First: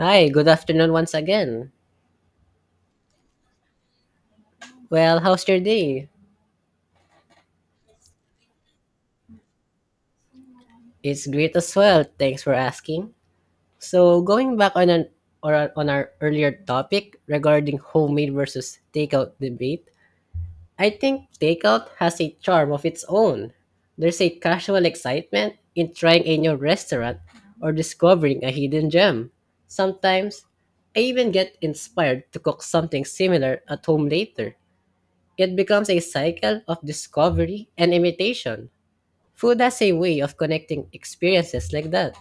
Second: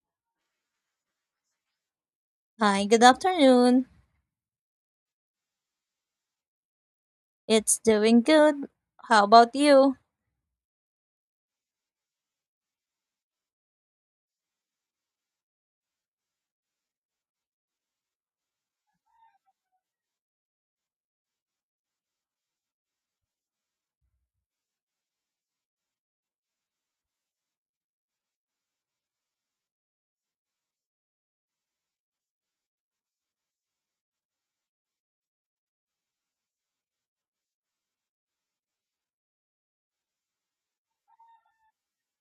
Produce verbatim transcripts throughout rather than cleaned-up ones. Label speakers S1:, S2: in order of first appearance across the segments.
S1: Hi, good afternoon once again.
S2: Hi, good afternoon.
S1: Well, how's your day?
S2: It's doing good. How about you?
S1: It's great as well. Thanks for asking. So, going back on an or on our earlier topic regarding homemade versus takeout debate, I think takeout has a charm of its own. There's a casual excitement in trying a new restaurant or discovering a hidden gem. Sometimes, I even get inspired to cook something similar at home later. It becomes a cycle of discovery and imitation. Food has a way of connecting experiences like that.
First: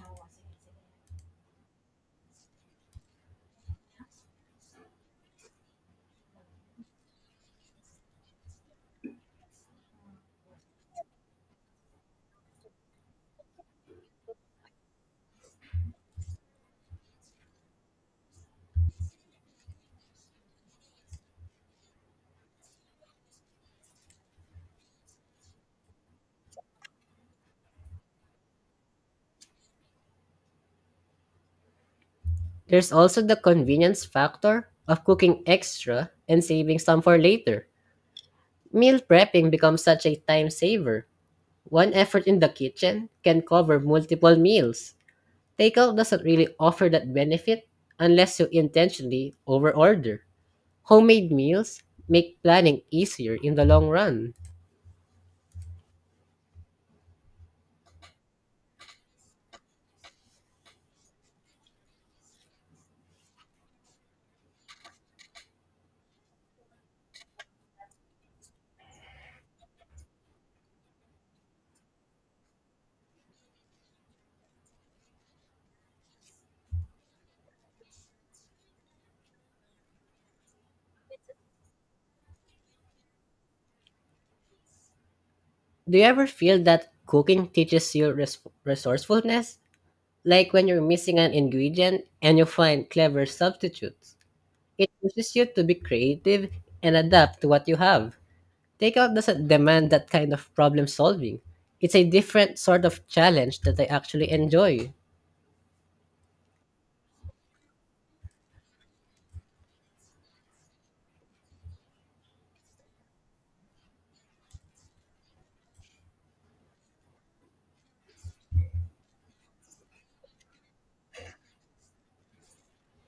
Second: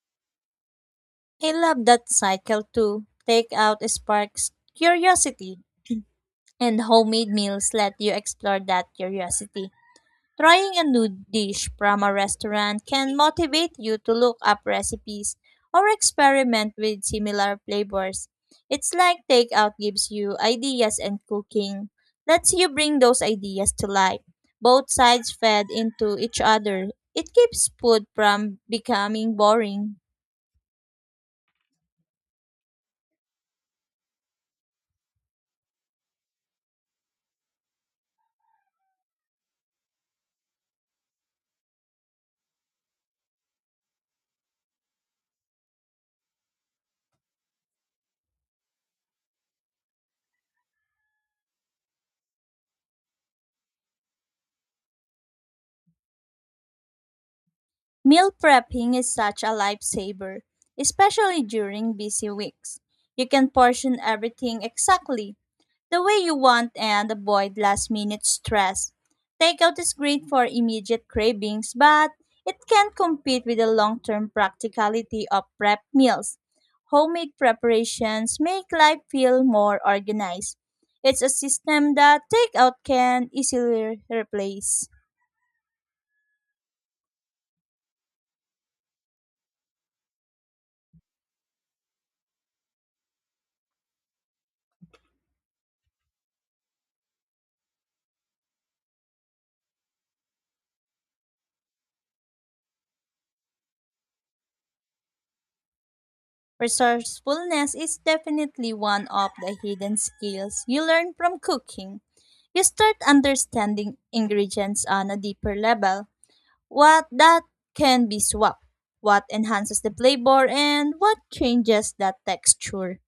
S2: I love that cycle too. Takeout sparks curiosity, and homemade meals let you explore that curiosity. Trying a new dish from a restaurant can motivate you to look up recipes or experiment with similar flavors. It's like takeout gives you ideas and cooking lets you bring those ideas to life. Both sides fed into each other. It keeps food from becoming boring.
S1: There's also the convenience factor of cooking extra and saving some for later. Meal prepping becomes such a time saver. One effort in the kitchen can cover multiple meals. Takeout doesn't really offer that benefit unless you intentionally overorder. Homemade meals make planning easier in the long run.
S2: Meal prepping is such a lifesaver, especially during busy weeks. You can portion everything exactly the way you want and avoid last minute stress. Takeout is great for immediate cravings, but it can't compete with the long term practicality of prep meals. Homemade preparations make life feel more organized. It's a system that takeout can easily replace.
S1: Do you ever feel that cooking teaches you res- resourcefulness? Like when you're missing an ingredient and you find clever substitutes. It pushes you to be creative and adapt to what you have. Takeout doesn't demand that kind of problem solving. It's a different sort of challenge that I actually enjoy.
S2: Resourcefulness is definitely one of the hidden skills you learn from cooking. You start understanding ingredients on a deeper level, what that can be swapped, what enhances the flavor, and what changes the texture.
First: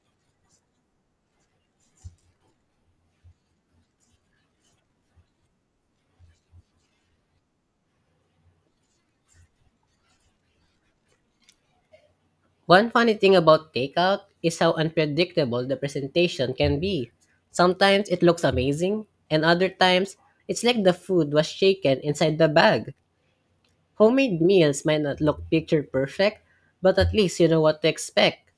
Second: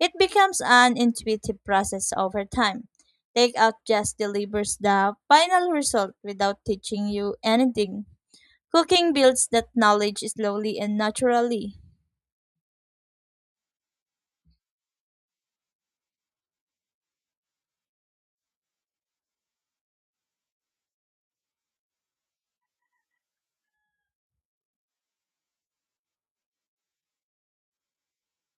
S2: It becomes an intuitive process over time. Takeout just delivers the final result without teaching you anything. Cooking builds that knowledge slowly and naturally.
S1: One funny thing about takeout is how unpredictable the presentation can be. Sometimes it looks amazing, and other times it's like the food was shaken inside the bag. Homemade meals might not look picture perfect, but at least you know what to expect.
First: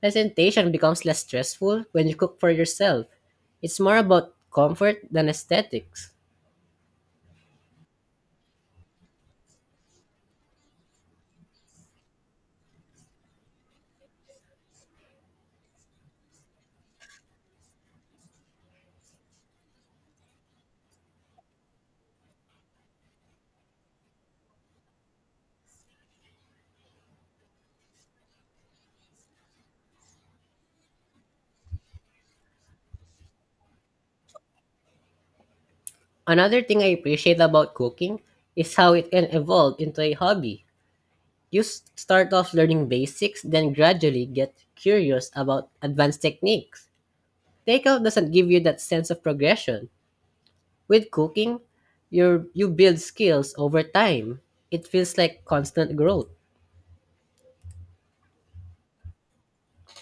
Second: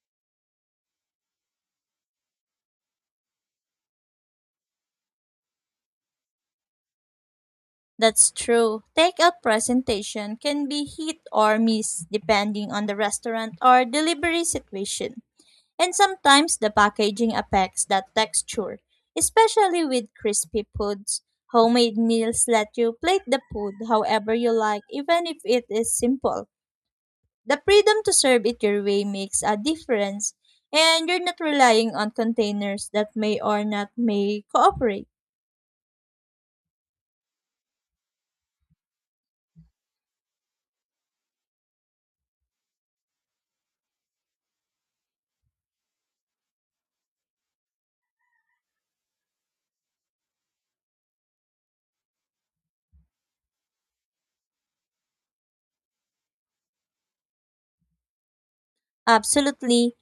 S1: Presentation becomes less stressful when you cook for yourself. It's more about comfort than aesthetics.
S2: That's true. Takeout presentation can be hit or miss depending on the restaurant or delivery situation. And sometimes the packaging affects that texture, especially with crispy foods. Homemade meals let you plate the food however you like, even if it is simple. The freedom to serve it your way makes a difference, and you're not relying on containers that may or not may cooperate.
S1: Another thing I appreciate about cooking is how it can evolve into a hobby. You s- start off learning basics, then gradually get curious about advanced techniques. Takeout doesn't give you that sense of progression. With cooking, you you build skills over time. It feels like constant growth.
S2: Absolutely.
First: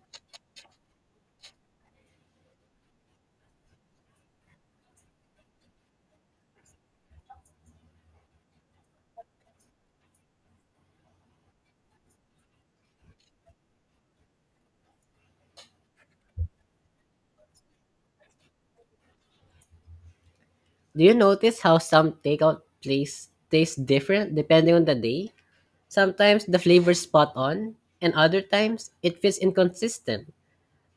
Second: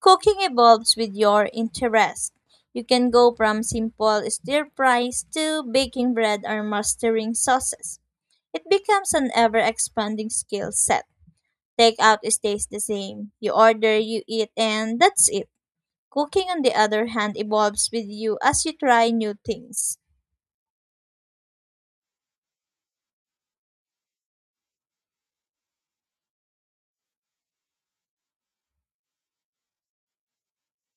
S2: Cooking evolves with your interest. You can go from simple stir fries to baking bread or mastering sauces. It becomes an ever expanding skill set. Takeout stays the same. You order, you eat, and that's it. Cooking, on the other hand, evolves with you as you try new things.
S1: Do you notice how some takeout place tastes different depending on the day? Sometimes the flavor's spot on, and other times it feels inconsistent.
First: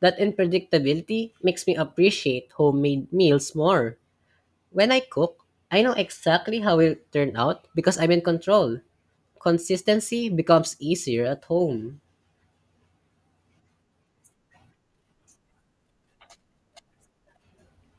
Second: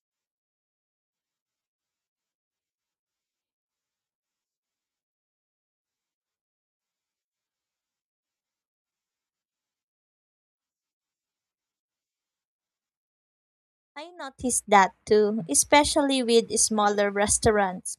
S1: That unpredictability makes me appreciate homemade meals more. When I cook, I know exactly how it'll turn out because I'm in control. Consistency becomes easier at home.
S2: I noticed that too, especially with smaller restaurants.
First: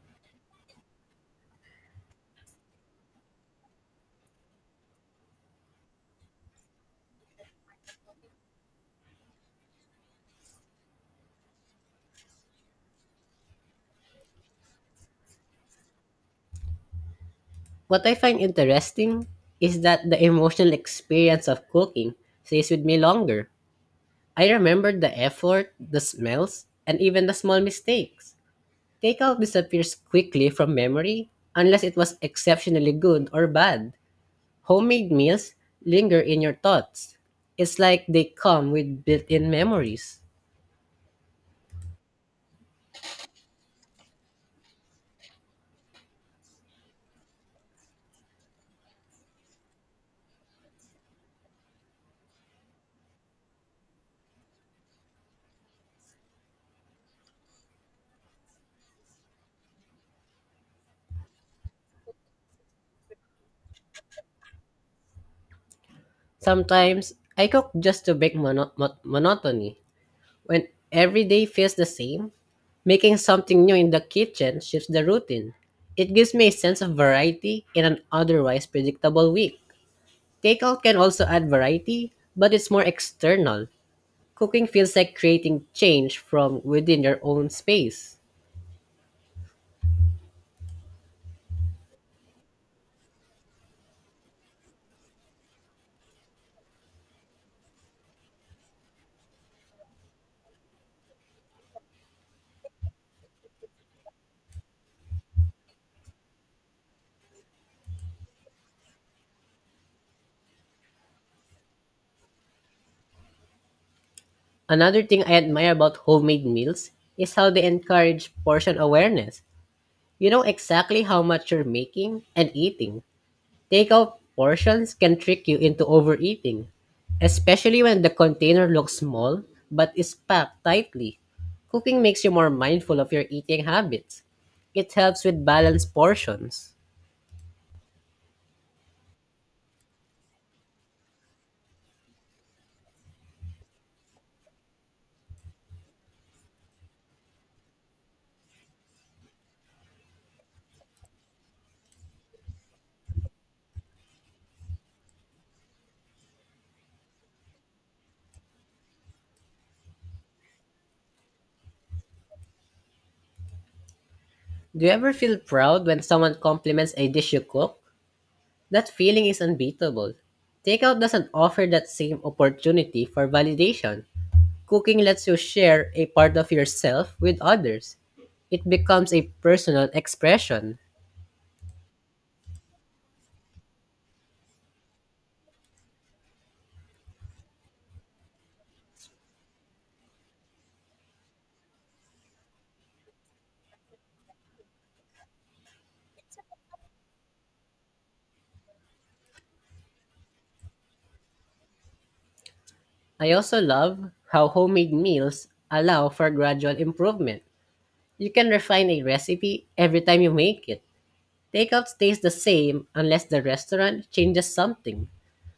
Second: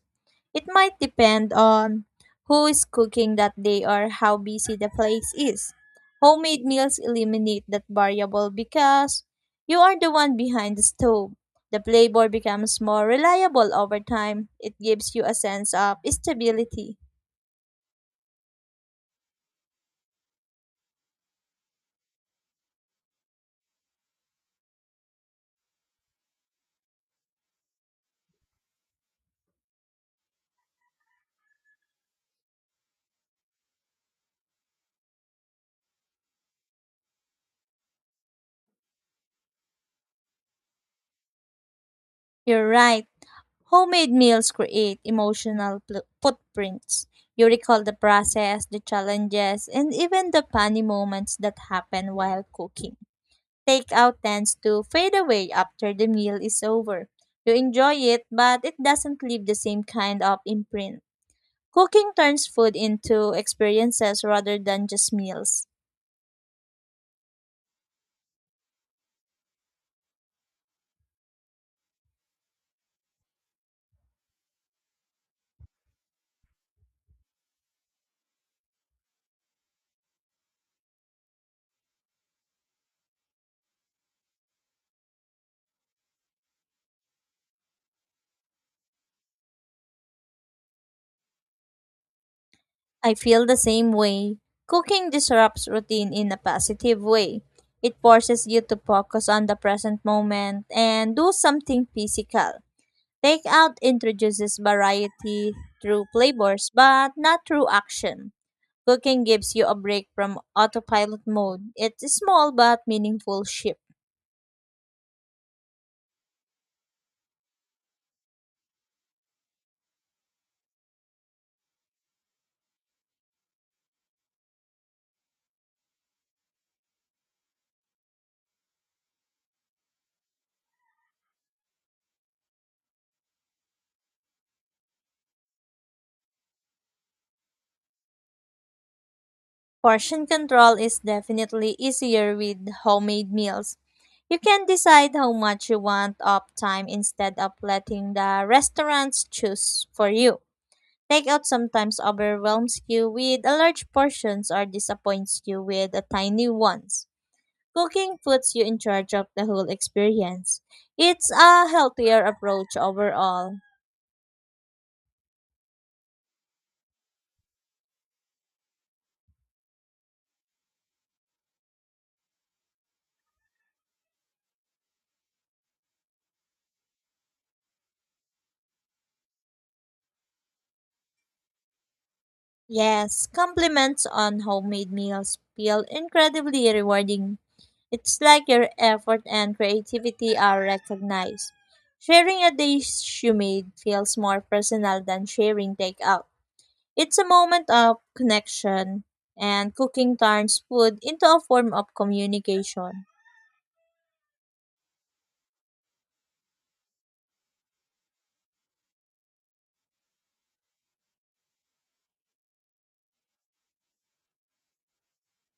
S2: It might depend on who is cooking that day or how busy the place is. Homemade meals eliminate that variable because you are the one behind the stove. The flavor becomes more reliable over time. It gives you a sense of stability.
S1: What I find interesting is that the emotional experience of cooking stays with me longer. I remember the effort, the smells, and even the small mistakes. Takeout disappears quickly from memory unless it was exceptionally good or bad. Homemade meals linger in your thoughts. It's like they come with built in memories.
S2: You're right. Homemade meals create emotional pl- footprints. You recall the process, the challenges, and even the funny moments that happen while cooking. Takeout tends to fade away after the meal is over. You enjoy it, but it doesn't leave the same kind of imprint. Cooking turns food into experiences rather than just meals.
S1: Sometimes I cook just to break mono- mon- monotony. When every day feels the same, making something new in the kitchen shifts the routine. It gives me a sense of variety in an otherwise predictable week. Takeout can also add variety, but it's more external. Cooking feels like creating change from within your own space.
S2: I feel the same way. Cooking disrupts routine in a positive way. It forces you to focus on the present moment and do something physical. Takeout introduces variety through flavors, but not through action. Cooking gives you a break from autopilot mode. It's a small but meaningful shift.
S1: Another thing I admire about homemade meals is how they encourage portion awareness. You know exactly how much you're making and eating. Takeout portions can trick you into overeating, especially when the container looks small but is packed tightly. Cooking makes you more mindful of your eating habits. It helps with balanced portions.
S2: Portion control is definitely easier with homemade meals. You can decide how much you want of time instead of letting the restaurants choose for you. Takeout sometimes overwhelms you with a large portions or disappoints you with a tiny ones. Cooking puts you in charge of the whole experience. It's a healthier approach overall.
S1: Do you ever feel proud when someone compliments a dish you cook? That feeling is unbeatable. Takeout doesn't offer that same opportunity for validation. Cooking lets you share a part of yourself with others. It becomes a personal expression.
S2: Yes, compliments on homemade meals feel incredibly rewarding. It's like your effort and creativity are recognized. Sharing a dish you made feels more personal than sharing takeout. It's a moment of connection, and cooking turns food into a form of communication.
S1: I also love how homemade meals allow for gradual improvement. You can refine a recipe every time you make it. Takeout stays the same unless the restaurant changes something.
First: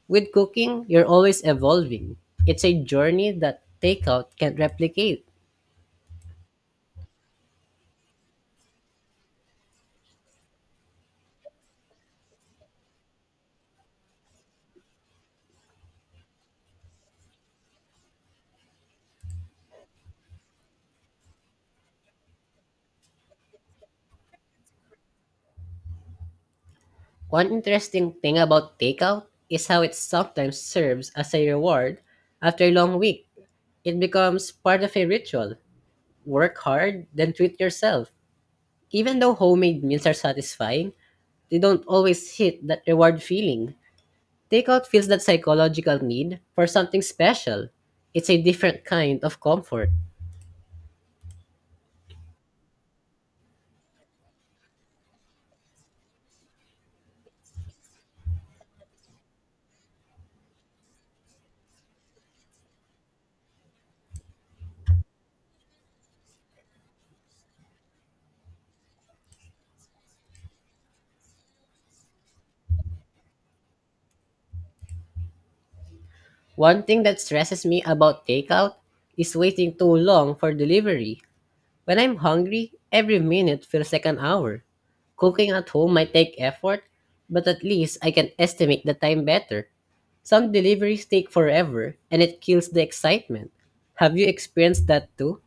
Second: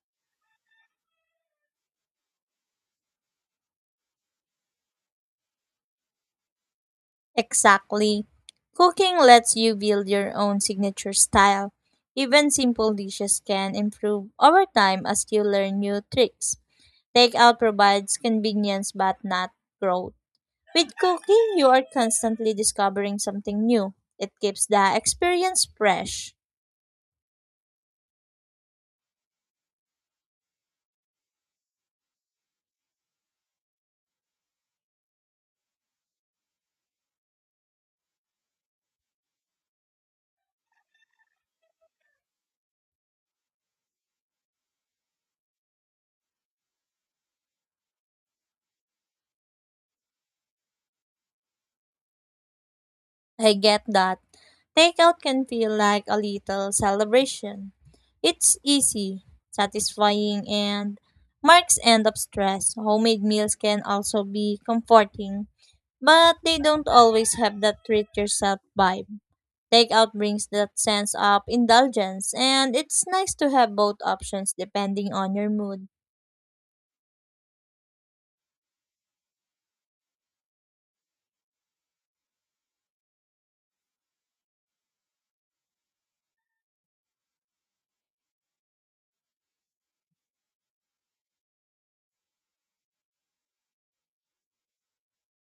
S1: With cooking, you're always evolving. It's a journey that takeout can't replicate.
S2: Exactly. Cooking lets you build your own signature style. Even simple dishes can improve over time as you learn new tricks. Takeout provides convenience but not growth. With cooking, you are constantly discovering something new. It keeps the experience fresh.
S1: One interesting thing about takeout is how it sometimes serves as a reward after a long week. It becomes part of a ritual. Work hard, then treat yourself. Even though homemade meals are satisfying, they don't always hit that reward feeling. Takeout feels that psychological need for something special. It's a different kind of comfort.
S2: I get that. Takeout can feel like a little celebration. It's easy, satisfying, and marks end of stress. Homemade meals can also be comforting, but they don't always have that treat yourself vibe. Takeout brings that sense of indulgence, and it's nice to have both options depending on your mood.
S1: One thing that stresses me about takeout is waiting too long for delivery. When I'm hungry, every minute feels like an hour. Cooking at home might take effort, but at least I can estimate the time better. Some deliveries take forever, and it kills the excitement. Have you experienced that too?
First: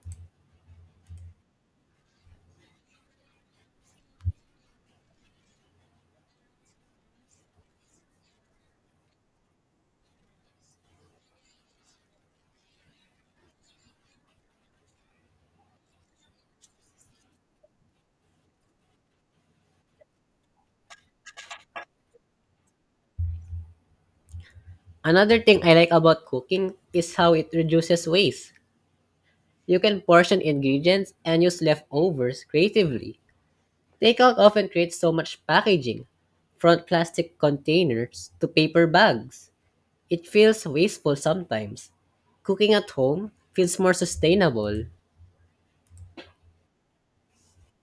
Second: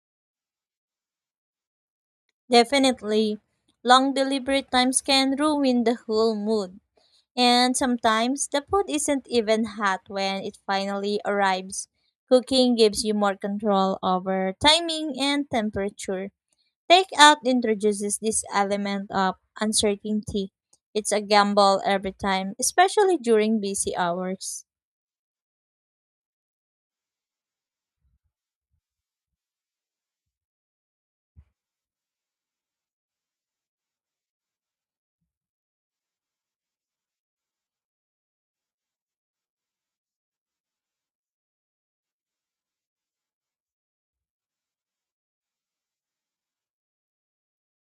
S2: Definitely, long delivery times can ruin the whole mood. And sometimes the food isn't even hot when it finally arrives. Cooking gives you more control over timing and temperature. Takeout introduces this element of uncertainty. It's a gamble every time, especially during busy hours.
S1: Another thing I like about cooking is how it reduces waste. You can portion ingredients and use leftovers creatively. Takeout often creates so much packaging, from plastic containers to paper bags. It feels wasteful sometimes. Cooking at home feels more sustainable.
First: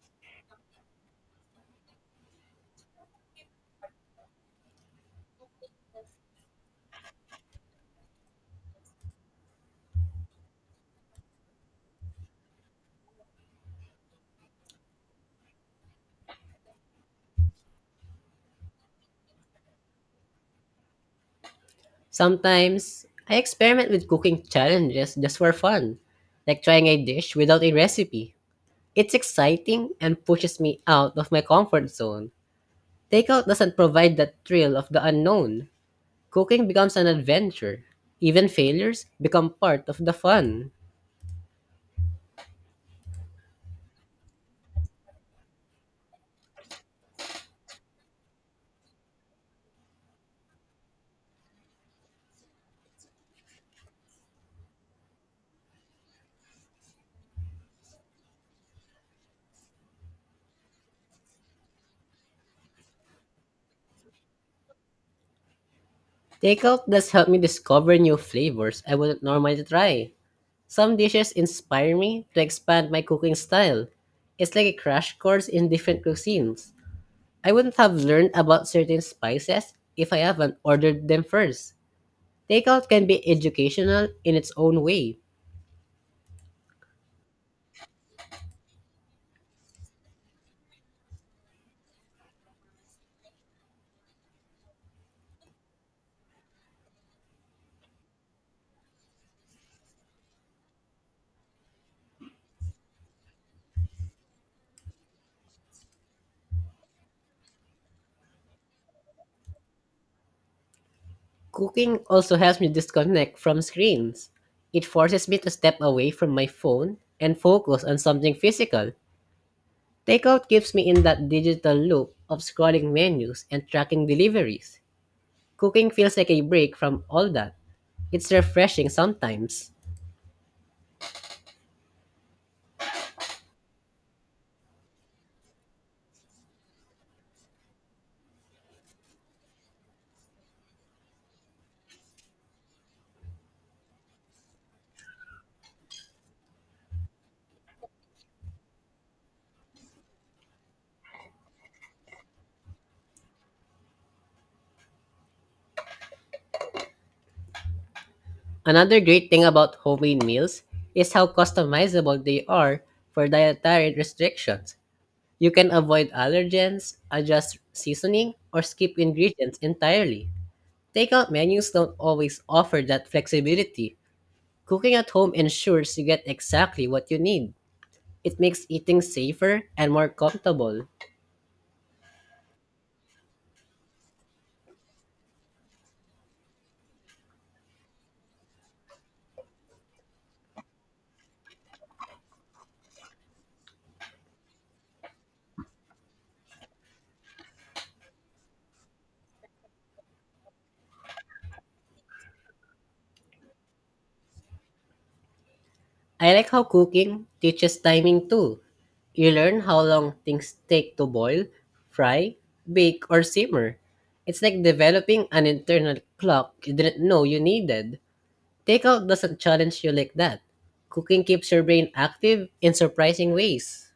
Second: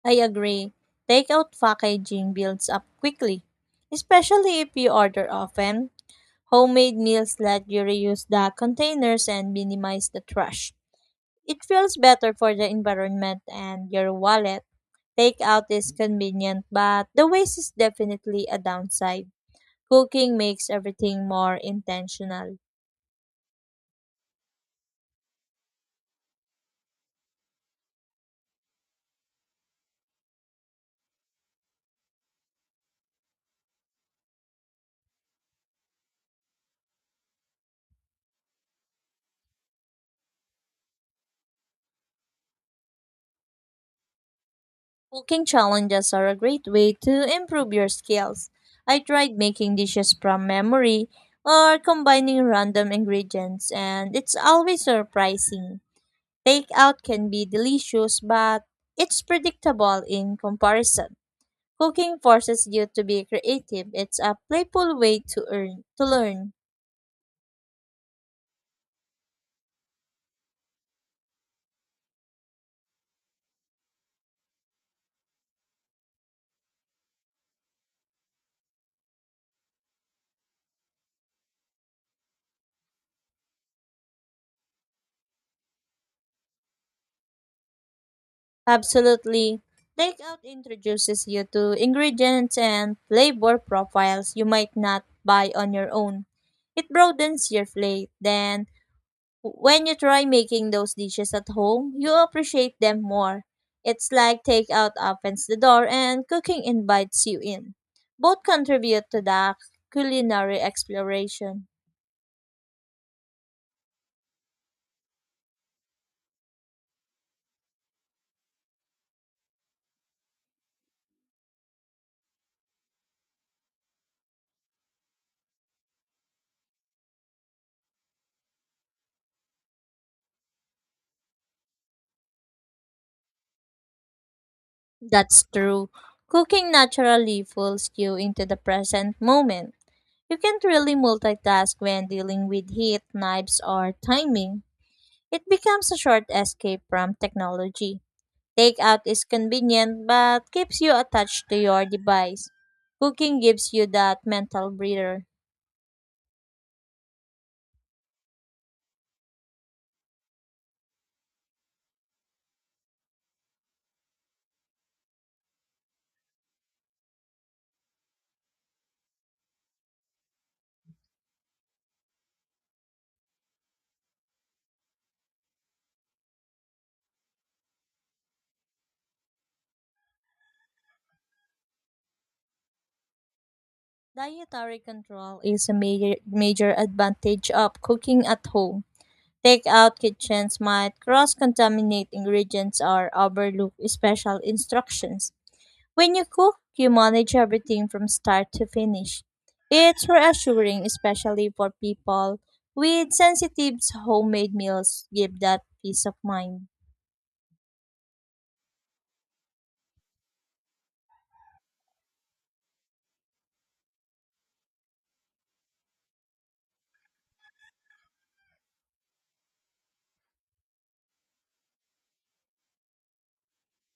S2: I agree. Takeout packaging builds up quickly, especially if you order often. Homemade meals let you reuse the containers and minimize the trash. It feels better for the environment and your wallet. Takeout is convenient, but the waste is definitely a downside. Cooking makes everything more intentional.
S1: Sometimes I experiment with cooking challenges just for fun, like trying a dish without a recipe. It's exciting and pushes me out of my comfort zone. Takeout doesn't provide that thrill of the unknown. Cooking becomes an adventure. Even failures become part of the fun.
S2: Cooking challenges are a great way to improve your skills. I tried making dishes from memory or combining random ingredients, and it's always surprising. Takeout can be delicious, but it's predictable in comparison. Cooking forces you to be creative. It's a playful way to earn to learn.
S1: Takeout does help me discover new flavors I wouldn't normally try. Some dishes inspire me to expand my cooking style. It's like a crash course in different cuisines. I wouldn't have learned about certain spices if I haven't ordered them first. Takeout can be educational in its own way.
S2: Absolutely. Takeout introduces you to ingredients and flavor profiles you might not buy on your own. It broadens your plate. Then, when you try making those dishes at home, you appreciate them more. It's like takeout opens the door and cooking invites you in. Both contribute to the culinary exploration.
S1: Cooking also helps me disconnect from screens. It forces me to step away from my phone and focus on something physical. Takeout keeps me in that digital loop of scrolling menus and tracking deliveries. Cooking feels like a break from all that. It's refreshing sometimes.
S2: That's true. Cooking naturally pulls you into the present moment. You can't really multitask when dealing with heat, knives, or timing. It becomes a short escape from technology. Takeout is convenient but keeps you attached to your device. Cooking gives you that mental breather.
S1: Another great thing about homemade meals is how customizable they are for dietary restrictions. You can avoid allergens, adjust seasoning, or skip ingredients entirely. Takeout menus don't always offer that flexibility. Cooking at home ensures you get exactly what you need. It makes eating safer and more comfortable.
S2: Dietary control is a major, major advantage of cooking at home. Takeout kitchens might cross contaminate ingredients or overlook special instructions. When you cook, you manage everything from start to finish. It's reassuring, especially for people with sensitive homemade meals give that peace of
S1: I like how
S2: mind.
S1: cooking teaches timing too. You learn how long things take to boil, fry, bake, or simmer. It's like developing an internal clock you didn't know you needed. Takeout doesn't challenge you like that. Cooking keeps your brain active in surprising ways.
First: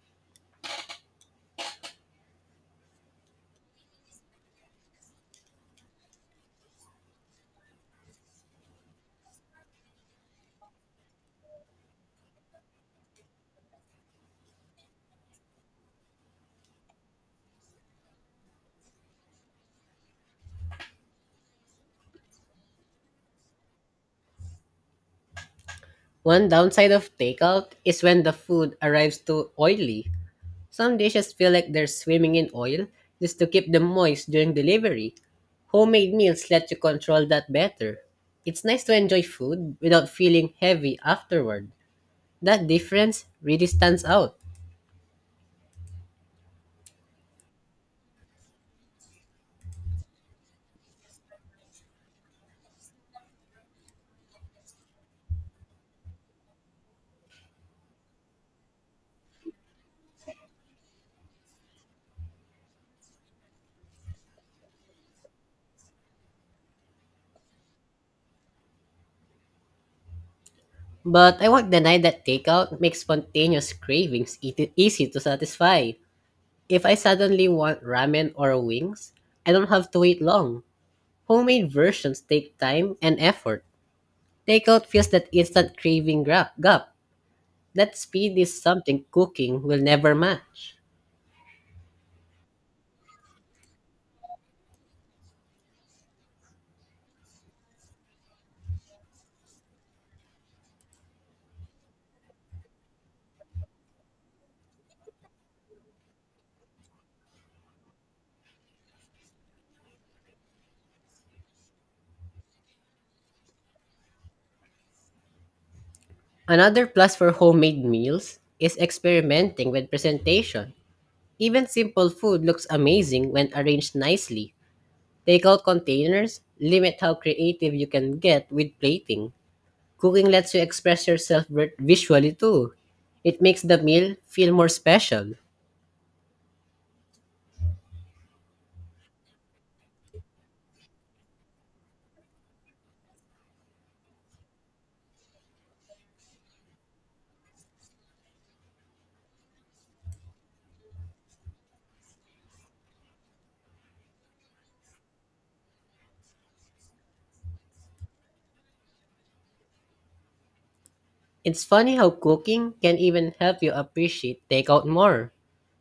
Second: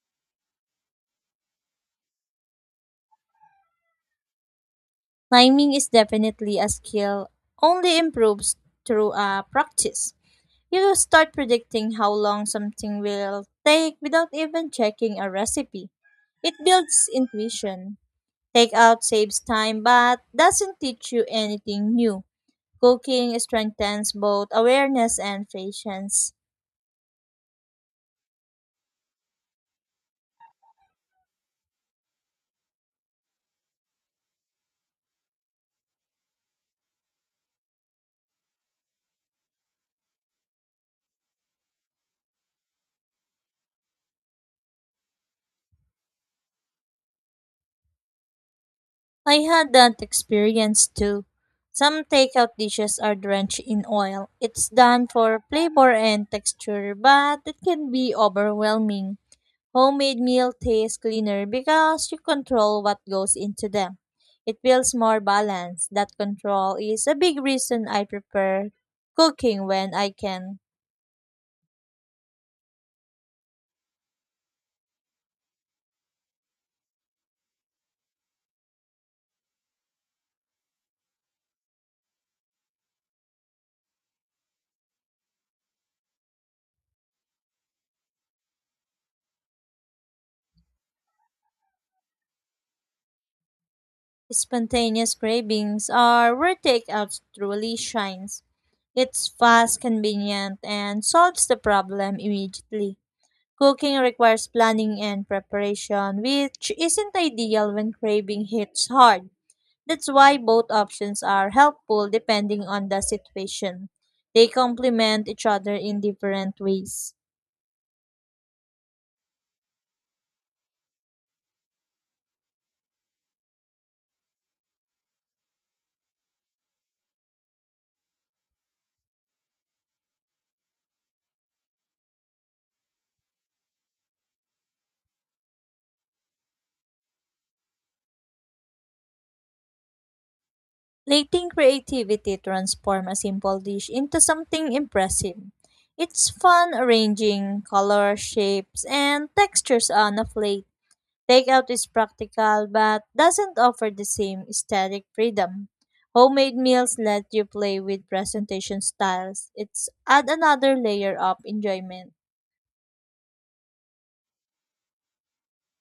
S2: Timing is definitely a skill only improves through uh, practice. You will start predicting how long something will take without even checking a recipe. It builds intuition. Takeout saves time but doesn't teach you anything new. Cooking strengthens both awareness and patience.
S1: One downside of takeout is when the food arrives too oily. Some dishes feel like they're swimming in oil just to keep them moist during delivery. Homemade meals let you control that better. It's nice to enjoy food without feeling heavy afterward. That difference really stands out.
S2: I had that experience too. Some takeout dishes are drenched in oil. It's done for flavor and texture, but it can be overwhelming. Homemade meal tastes cleaner because you control what goes into them. It feels more balanced. That control is a big reason I prefer cooking when I can.
S1: But I won't deny that takeout makes spontaneous cravings eat- easy to satisfy. If I suddenly want ramen or wings, I don't have to wait long. Homemade versions take time and effort. Takeout fills that instant craving gra- gap. That speed is something cooking will never match.
S2: Spontaneous cravings are where takeout truly shines. It's fast, convenient, and solves the problem immediately. Cooking requires planning and preparation, which isn't ideal when craving hits hard. That's why both options are helpful depending on the situation. They complement each other in different
S1: Another plus
S2: ways.
S1: for homemade meals is experimenting with presentation. Even simple food looks amazing when arranged nicely. Takeout containers limit how creative you can get with plating. Cooking lets you express yourself vi- visually too. It makes the meal feel more special.
S2: Letting creativity transform a simple dish into something impressive. It's fun arranging color, shapes, and textures on a plate. Takeout is practical but doesn't offer the same aesthetic freedom. Homemade meals let you play with presentation styles. It's add another layer of
S1: It's funny how
S2: enjoyment.
S1: cooking can even help you appreciate takeout more.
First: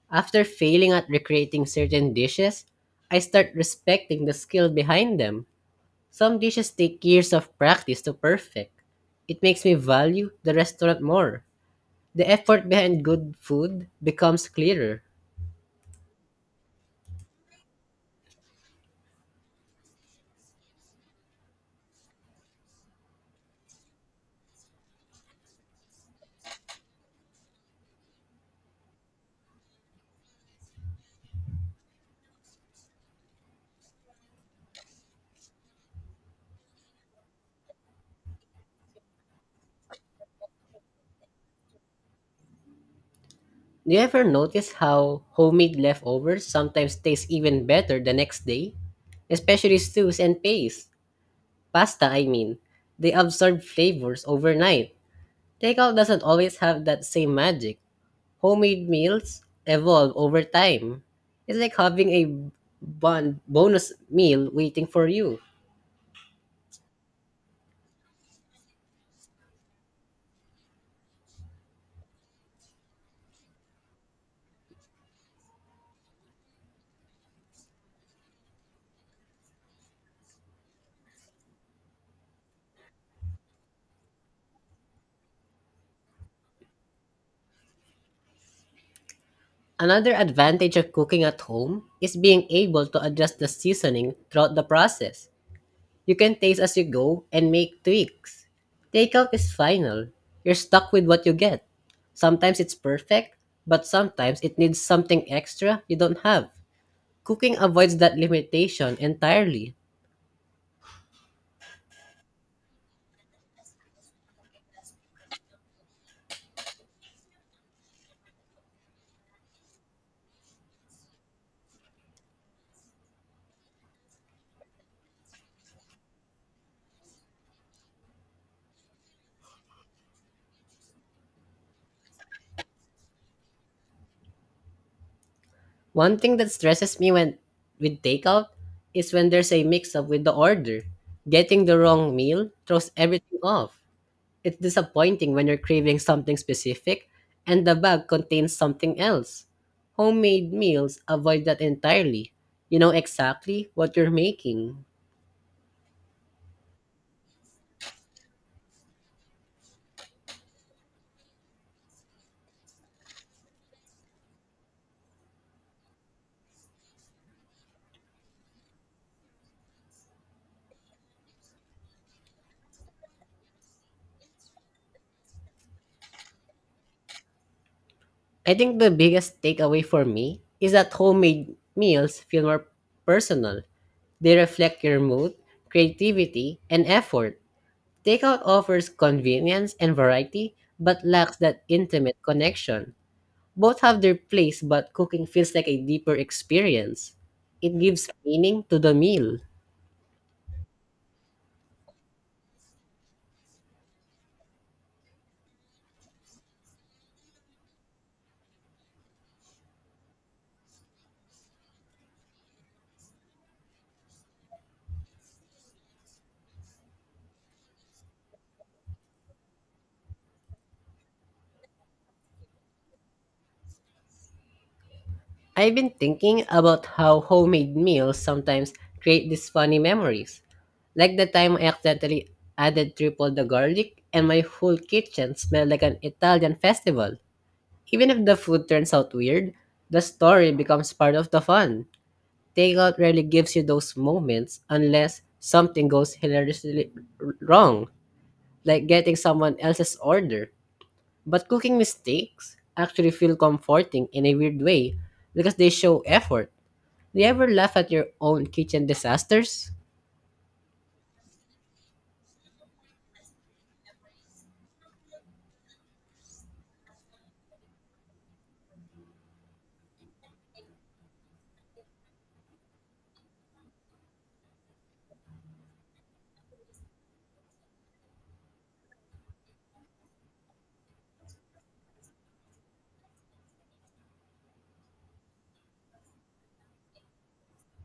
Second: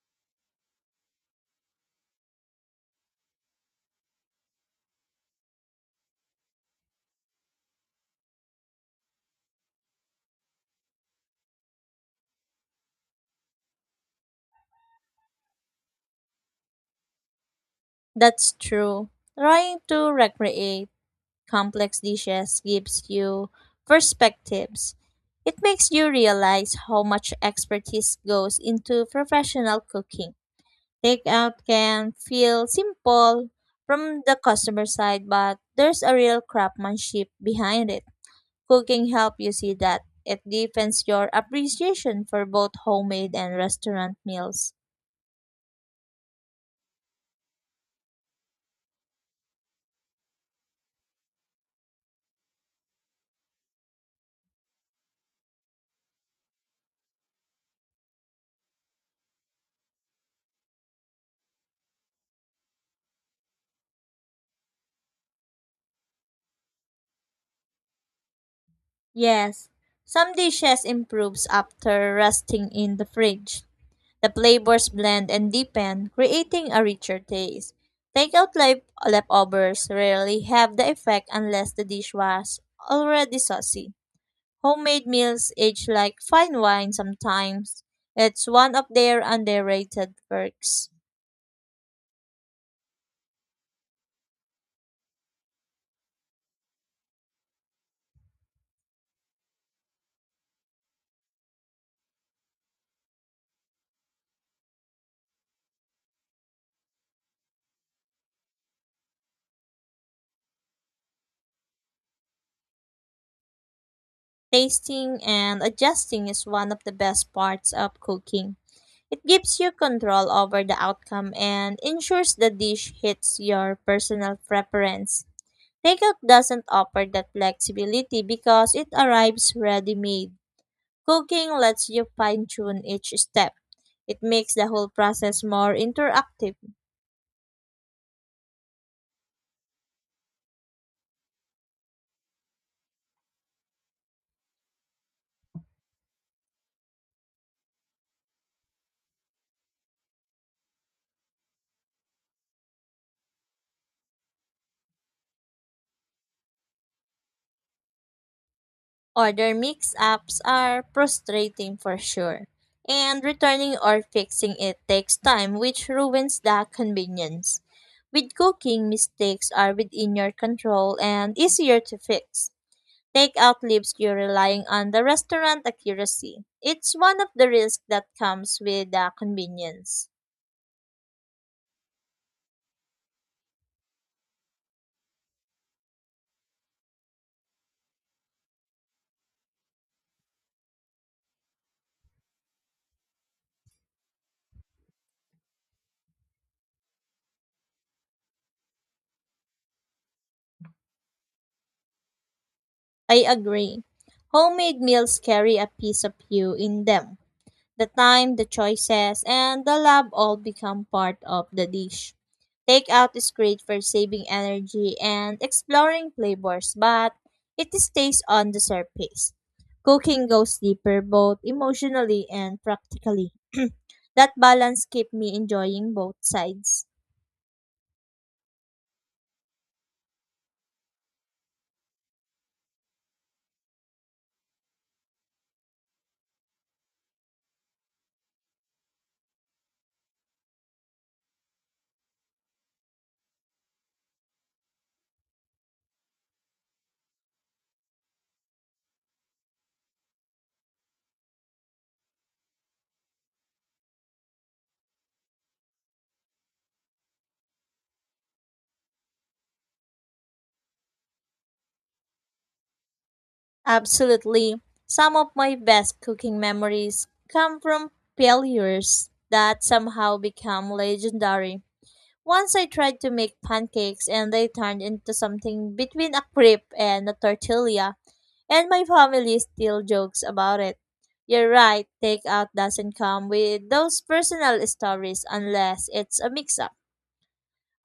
S1: After failing at recreating certain dishes, I start respecting the skill behind them. Some dishes take years of practice to perfect. It makes me value the restaurant more. The effort behind good food becomes clearer.
S2: That's true. Trying to recreate complex dishes gives you perspectives. It makes you realize how much expertise goes into professional cooking. Takeout can feel simple from the customer side, but there's a real craftsmanship behind it. Cooking helps you see that. It deepens your appreciation for both homemade and
S1: Do you
S2: restaurant
S1: ever
S2: meals.
S1: notice how homemade leftovers sometimes taste even better the next day? Especially stews and paste. Pasta, I mean. They absorb flavors overnight. Takeout doesn't always have that same magic. Homemade meals evolve over time. It's like having a bon- bonus meal waiting for you.
S2: Yes, some dishes improves after resting in the fridge. The flavors blend and deepen, creating a richer taste. Takeout life leftovers rarely have the effect unless the dish was already saucy. Homemade meals age like fine wine sometimes. It's one of their
S1: Another
S2: underrated
S1: advantage
S2: perks.
S1: of cooking at home is being able to adjust the seasoning throughout the process. You can taste as you go and make tweaks. Takeout is final. You're stuck with what you get. Sometimes it's perfect, but sometimes it needs something extra you don't have. Cooking avoids that limitation entirely.
S2: Tasting and adjusting is one of the best parts of cooking. It gives you control over the outcome and ensures the dish hits your personal preference. Takeout doesn't offer that flexibility because it arrives ready made. Cooking lets you fine tune each step. It makes the whole process more
S1: One thing that
S2: interactive.
S1: stresses me when with takeout is when there's a mix-up with the order. Getting the wrong meal throws everything off. It's disappointing when you're craving something specific and the bag contains something else. Homemade meals avoid that entirely. You know exactly what you're making.
S2: Order mix ups are frustrating for sure. And returning or fixing it takes time, which ruins the convenience. With cooking, mistakes are within your control and easier to fix. Takeout leaves you relying on the restaurant accuracy. It's one of the risks that
S1: I
S2: comes
S1: think
S2: with
S1: the
S2: the
S1: biggest takeaway for
S2: convenience.
S1: me is that homemade meals feel more personal. They reflect your mood, creativity, and effort Takeout offers convenience and variety, but lacks that intimate connection. Both have their place, but cooking feels like a deeper experience. It gives meaning to the meal.
S2: I agree. Homemade meals carry a piece of you in them. The time, the choices, and the love all become part of the dish. Takeout is great for saving energy and exploring flavors, but it stays on the surface. Cooking goes deeper both emotionally and practically. That balance kept me
S1: I've been
S2: enjoying both
S1: thinking about
S2: sides.
S1: how homemade meals sometimes create these funny memories. Like the time I accidentally added triple the garlic and my whole kitchen smelled like an Italian festival. Even if the food turns out weird, the story becomes part of the fun. Takeout rarely gives you those moments unless something goes hilariously r- wrong, like getting someone else's order. But cooking mistakes actually feel comforting in a weird way because they show effort. Do you ever laugh at your own kitchen disasters?
S2: Absolutely. Some of my best cooking memories come from failures that somehow become legendary. Once I tried to make pancakes and they turned into something between a crepe and a tortilla, and my family still jokes about it. You're right, takeout doesn't come with those personal stories unless it's a mix up.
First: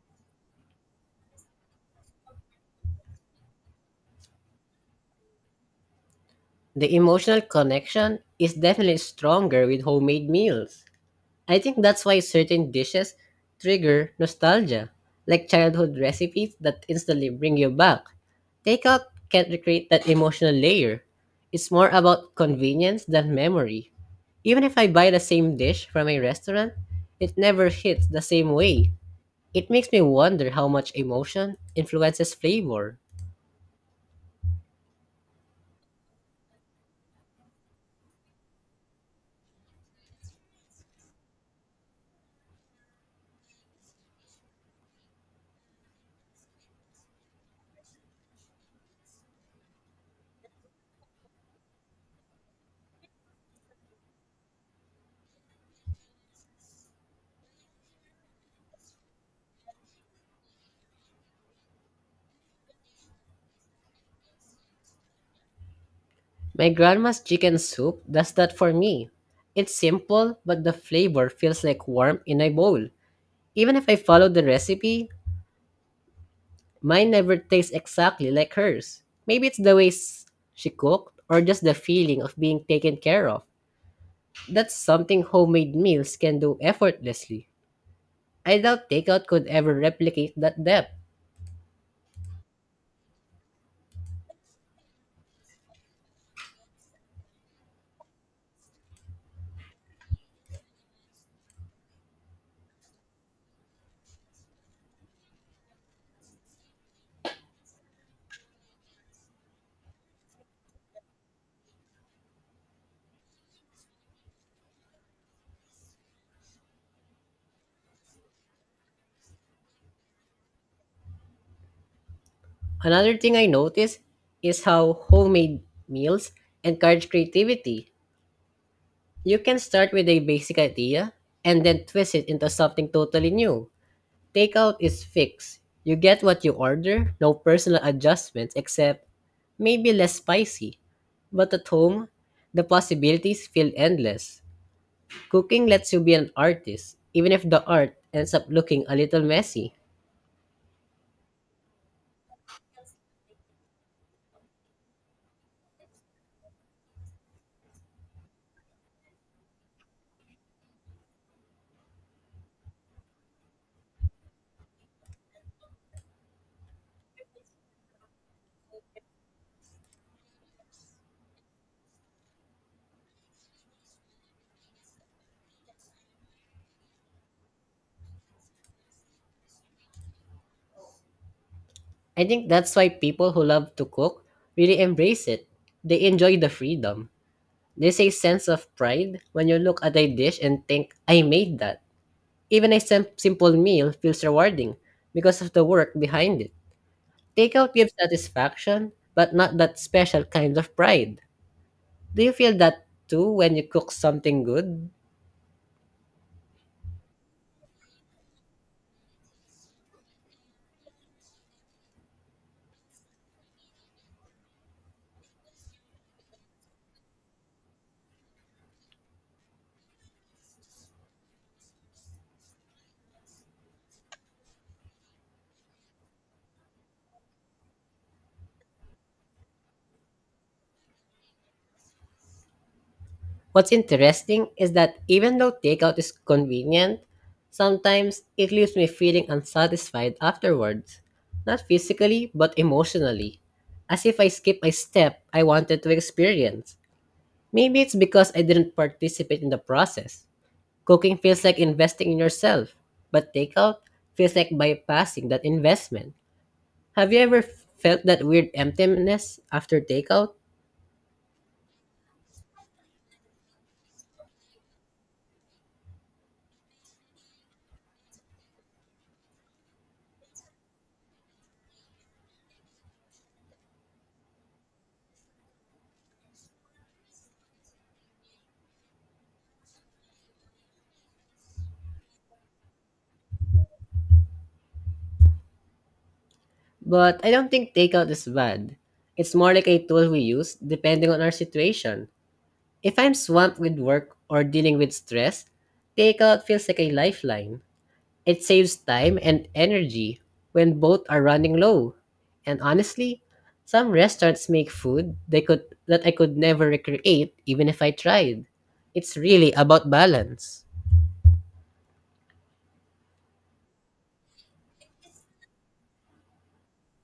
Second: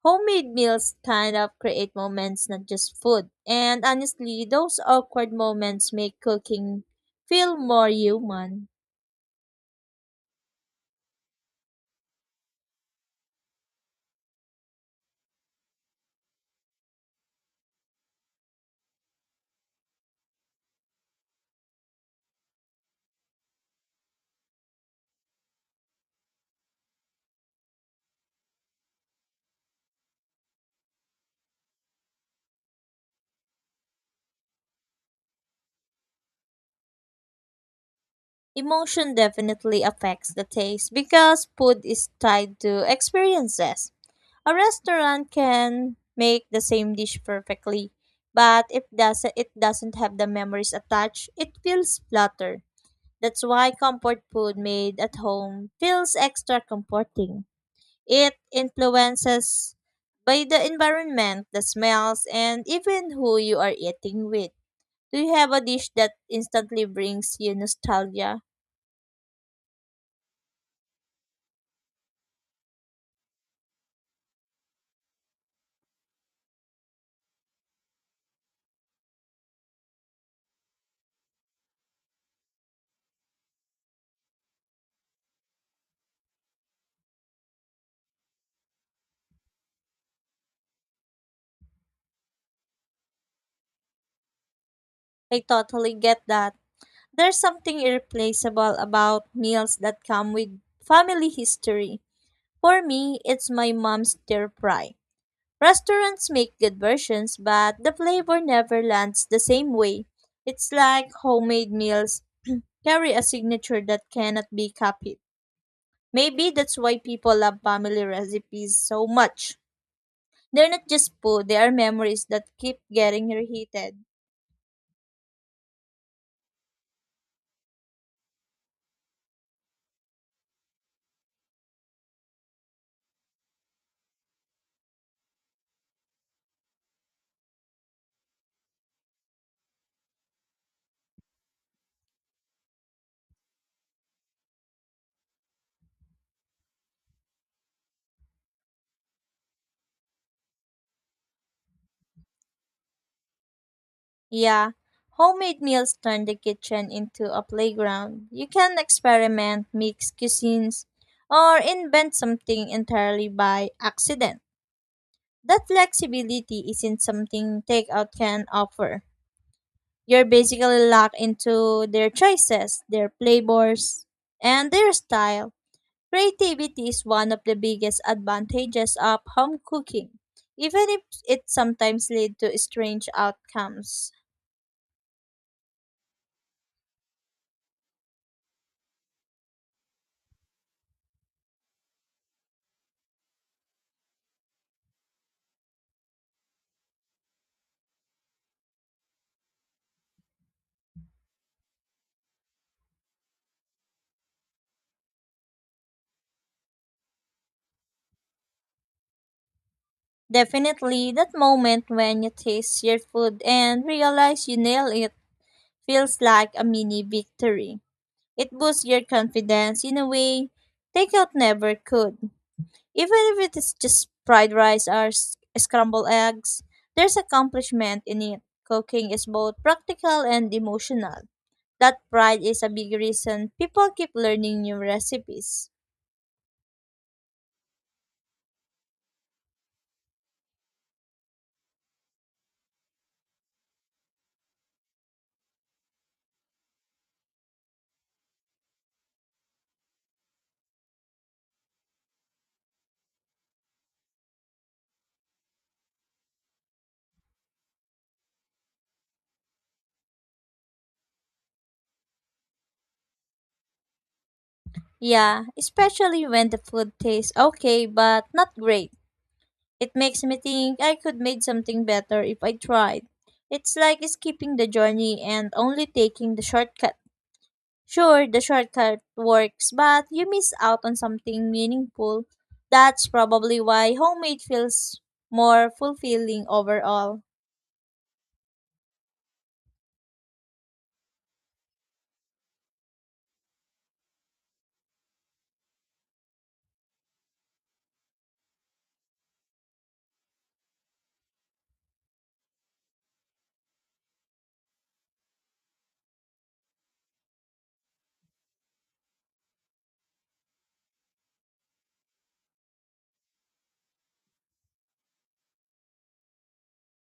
S2: Homemade meals kind of create moments, not just food. And honestly, those awkward moments make cooking
S1: The emotional
S2: feel more
S1: connection is
S2: human.
S1: definitely stronger with homemade meals. I think that's why certain dishes trigger nostalgia, like childhood recipes that instantly bring you back. Takeout can't recreate that emotional layer. It's more about convenience than memory. Even if I buy the same dish from a restaurant, it never hits the same way. It makes me wonder how much emotion influences flavor.
S2: Emotion definitely affects the taste because food is tied to experiences. A restaurant can make the same dish perfectly, but if doesn't it doesn't have the memories attached, it feels flatter. That's why comfort food made at home feels extra comforting. It influences by the environment, the smells, and even who you are eating with. Do you have a dish that
S1: My
S2: instantly
S1: grandma's
S2: brings you
S1: chicken soup does
S2: nostalgia?
S1: that for me. It's simple, but the flavor feels like warmth in a bowl. Even if I follow the recipe, Mine never tastes exactly like hers. Maybe it's the way s- she cooked or just the feeling of being taken care of. That's something homemade meals can do effortlessly. I doubt takeout could ever replicate that depth.
S2: I totally get that. There's something irreplaceable about meals that come with family history. For me, it's my mom's stir fry. Restaurants make good versions, but the flavor never lands the same way. It's like homemade meals carry a signature that cannot be copied. Maybe that's why people love family recipes so much. They're not just food, they are memories that keep
S1: Another
S2: getting
S1: thing I notice
S2: reheated.
S1: is how homemade meals encourage creativity. You can start with a basic idea and then twist it into something totally new. Takeout is fixed. You get what you order, no personal adjustments except maybe less spicy. But at home, the possibilities feel endless. Cooking lets you be an artist, even if the art ends up looking a little messy.
S2: Yeah, homemade meals turn the kitchen into a playground. You can experiment, mix cuisines, or invent something entirely by accident. That flexibility isn't something takeout can offer. You're basically locked into their choices, their flavors, and their style. Creativity is one of the biggest advantages of home cooking, even if it sometimes
S1: I
S2: leads
S1: think
S2: to
S1: that's why
S2: strange
S1: people who love to
S2: outcomes.
S1: cook really embrace it. They enjoy the freedom. There's a sense of pride when you look at a dish and think, I made that. Even a sim- simple meal feels rewarding because of the work behind it. Takeout gives satisfaction, but not that special kind of pride. Do you feel that too when you cook something good?
S2: Definitely, that moment when you taste your food and realize you nail it feels like a mini victory. It boosts your confidence in a way takeout never could. Even if it is just fried rice or s- scrambled eggs, there's accomplishment in it. Cooking is both practical and emotional. That pride is a big reason
S1: What's
S2: people keep
S1: interesting
S2: learning
S1: is
S2: new
S1: that even though
S2: recipes.
S1: takeout is convenient, sometimes it leaves me feeling unsatisfied afterwards. Not physically, but emotionally. As if I skipped a step I wanted to experience. Maybe it's because I didn't participate in the process. Cooking feels like investing in yourself, but takeout feels like bypassing that investment. Have you ever felt that weird emptiness after takeout?
S2: Yeah, especially when the food tastes okay but not great. It makes me think I could make something better if I tried. It's like skipping the journey and only taking the shortcut. Sure, the shortcut works, but you miss out on something meaningful. That's probably why homemade feels more fulfilling
S1: But
S2: overall.
S1: I don't think takeout is bad. It's more like a tool we use depending on our situation. If I'm swamped with work or dealing with stress, takeout feels like a lifeline. It saves time and energy when both are running low. And honestly, some restaurants make food they could that I could never recreate even if I tried. It's really about balance.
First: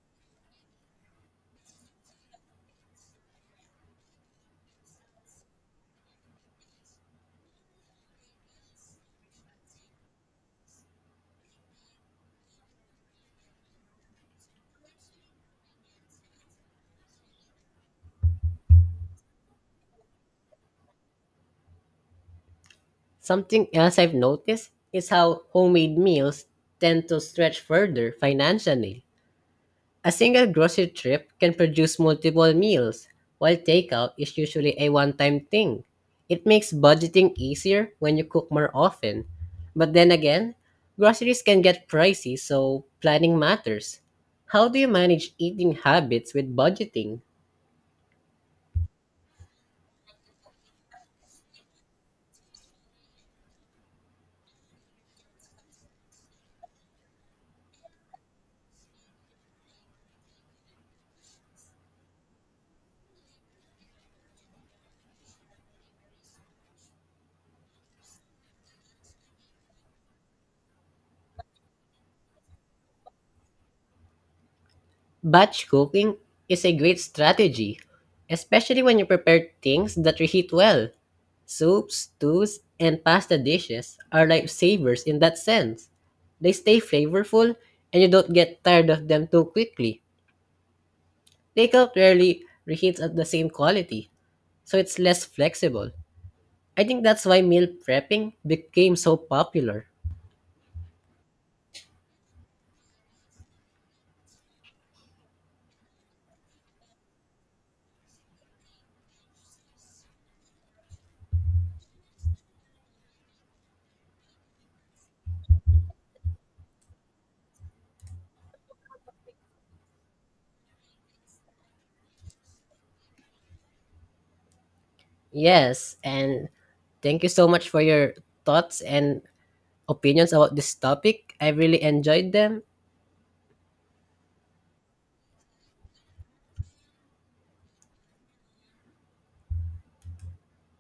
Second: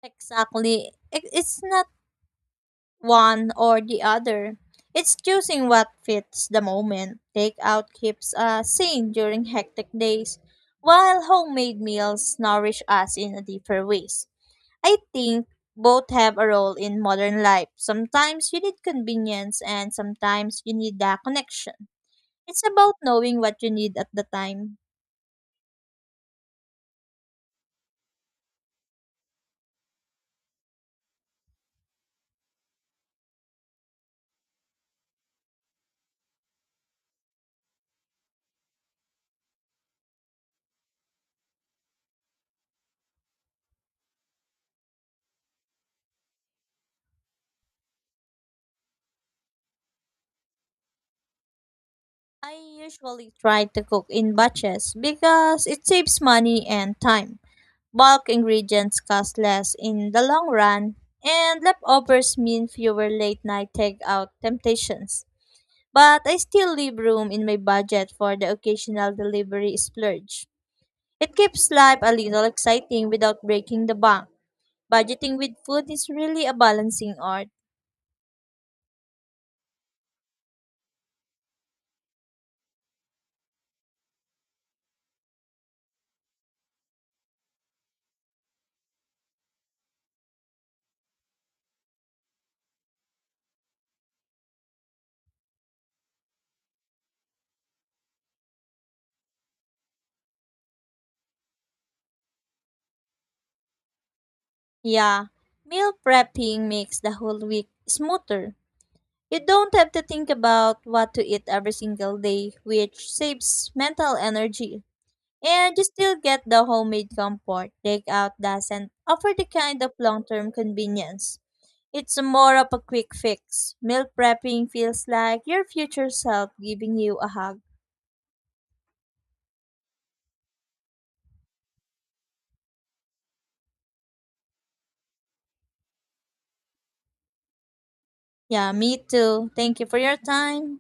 S2: Exactly. I- It's not one or the other. It's choosing what fits the moment. Takeout keeps us sane during hectic days, while homemade meals nourish us in a deeper ways. I think both have a role in modern life. Sometimes you need convenience and sometimes you need the connection. It's about knowing what
S1: Something
S2: you need
S1: else
S2: at
S1: I've
S2: the
S1: noticed
S2: time.
S1: is how homemade meals tend to stretch further financially. A single grocery trip can produce multiple meals, while takeout is usually a one time thing. It makes budgeting easier when you cook more often. But then again, groceries can get pricey, so planning matters. How do you manage eating habits with budgeting?
S2: I usually try to cook in batches because it saves money and time. Bulk ingredients cost less in the long run, and leftovers mean fewer late night takeout temptations. But I still leave room in my budget for the occasional delivery splurge. It keeps life a little exciting without breaking the bank. Budgeting with
S1: Batch
S2: food is
S1: cooking
S2: really a
S1: is a great
S2: balancing art.
S1: strategy, especially when you prepare things that reheat well. Soups, stews, and pasta dishes are lifesavers in that sense. They stay flavorful and you don't get tired of them too quickly. Takeout rarely reheats at the same quality, so it's less flexible. I think that's why meal prepping became so popular.
S2: Yeah, meal prepping makes the whole week smoother. You don't have to think about what to eat every single day, which saves mental energy. And you still get the homemade comfort. Takeout doesn't offer the kind of long term convenience. It's more of a quick fix. Meal prepping feels like your
S1: Yes,
S2: future
S1: and
S2: self giving you
S1: thank
S2: a
S1: you so
S2: hug.
S1: much for your thoughts and opinions about this topic. I really enjoyed them.
S2: Yeah, me too. Thank you for your time.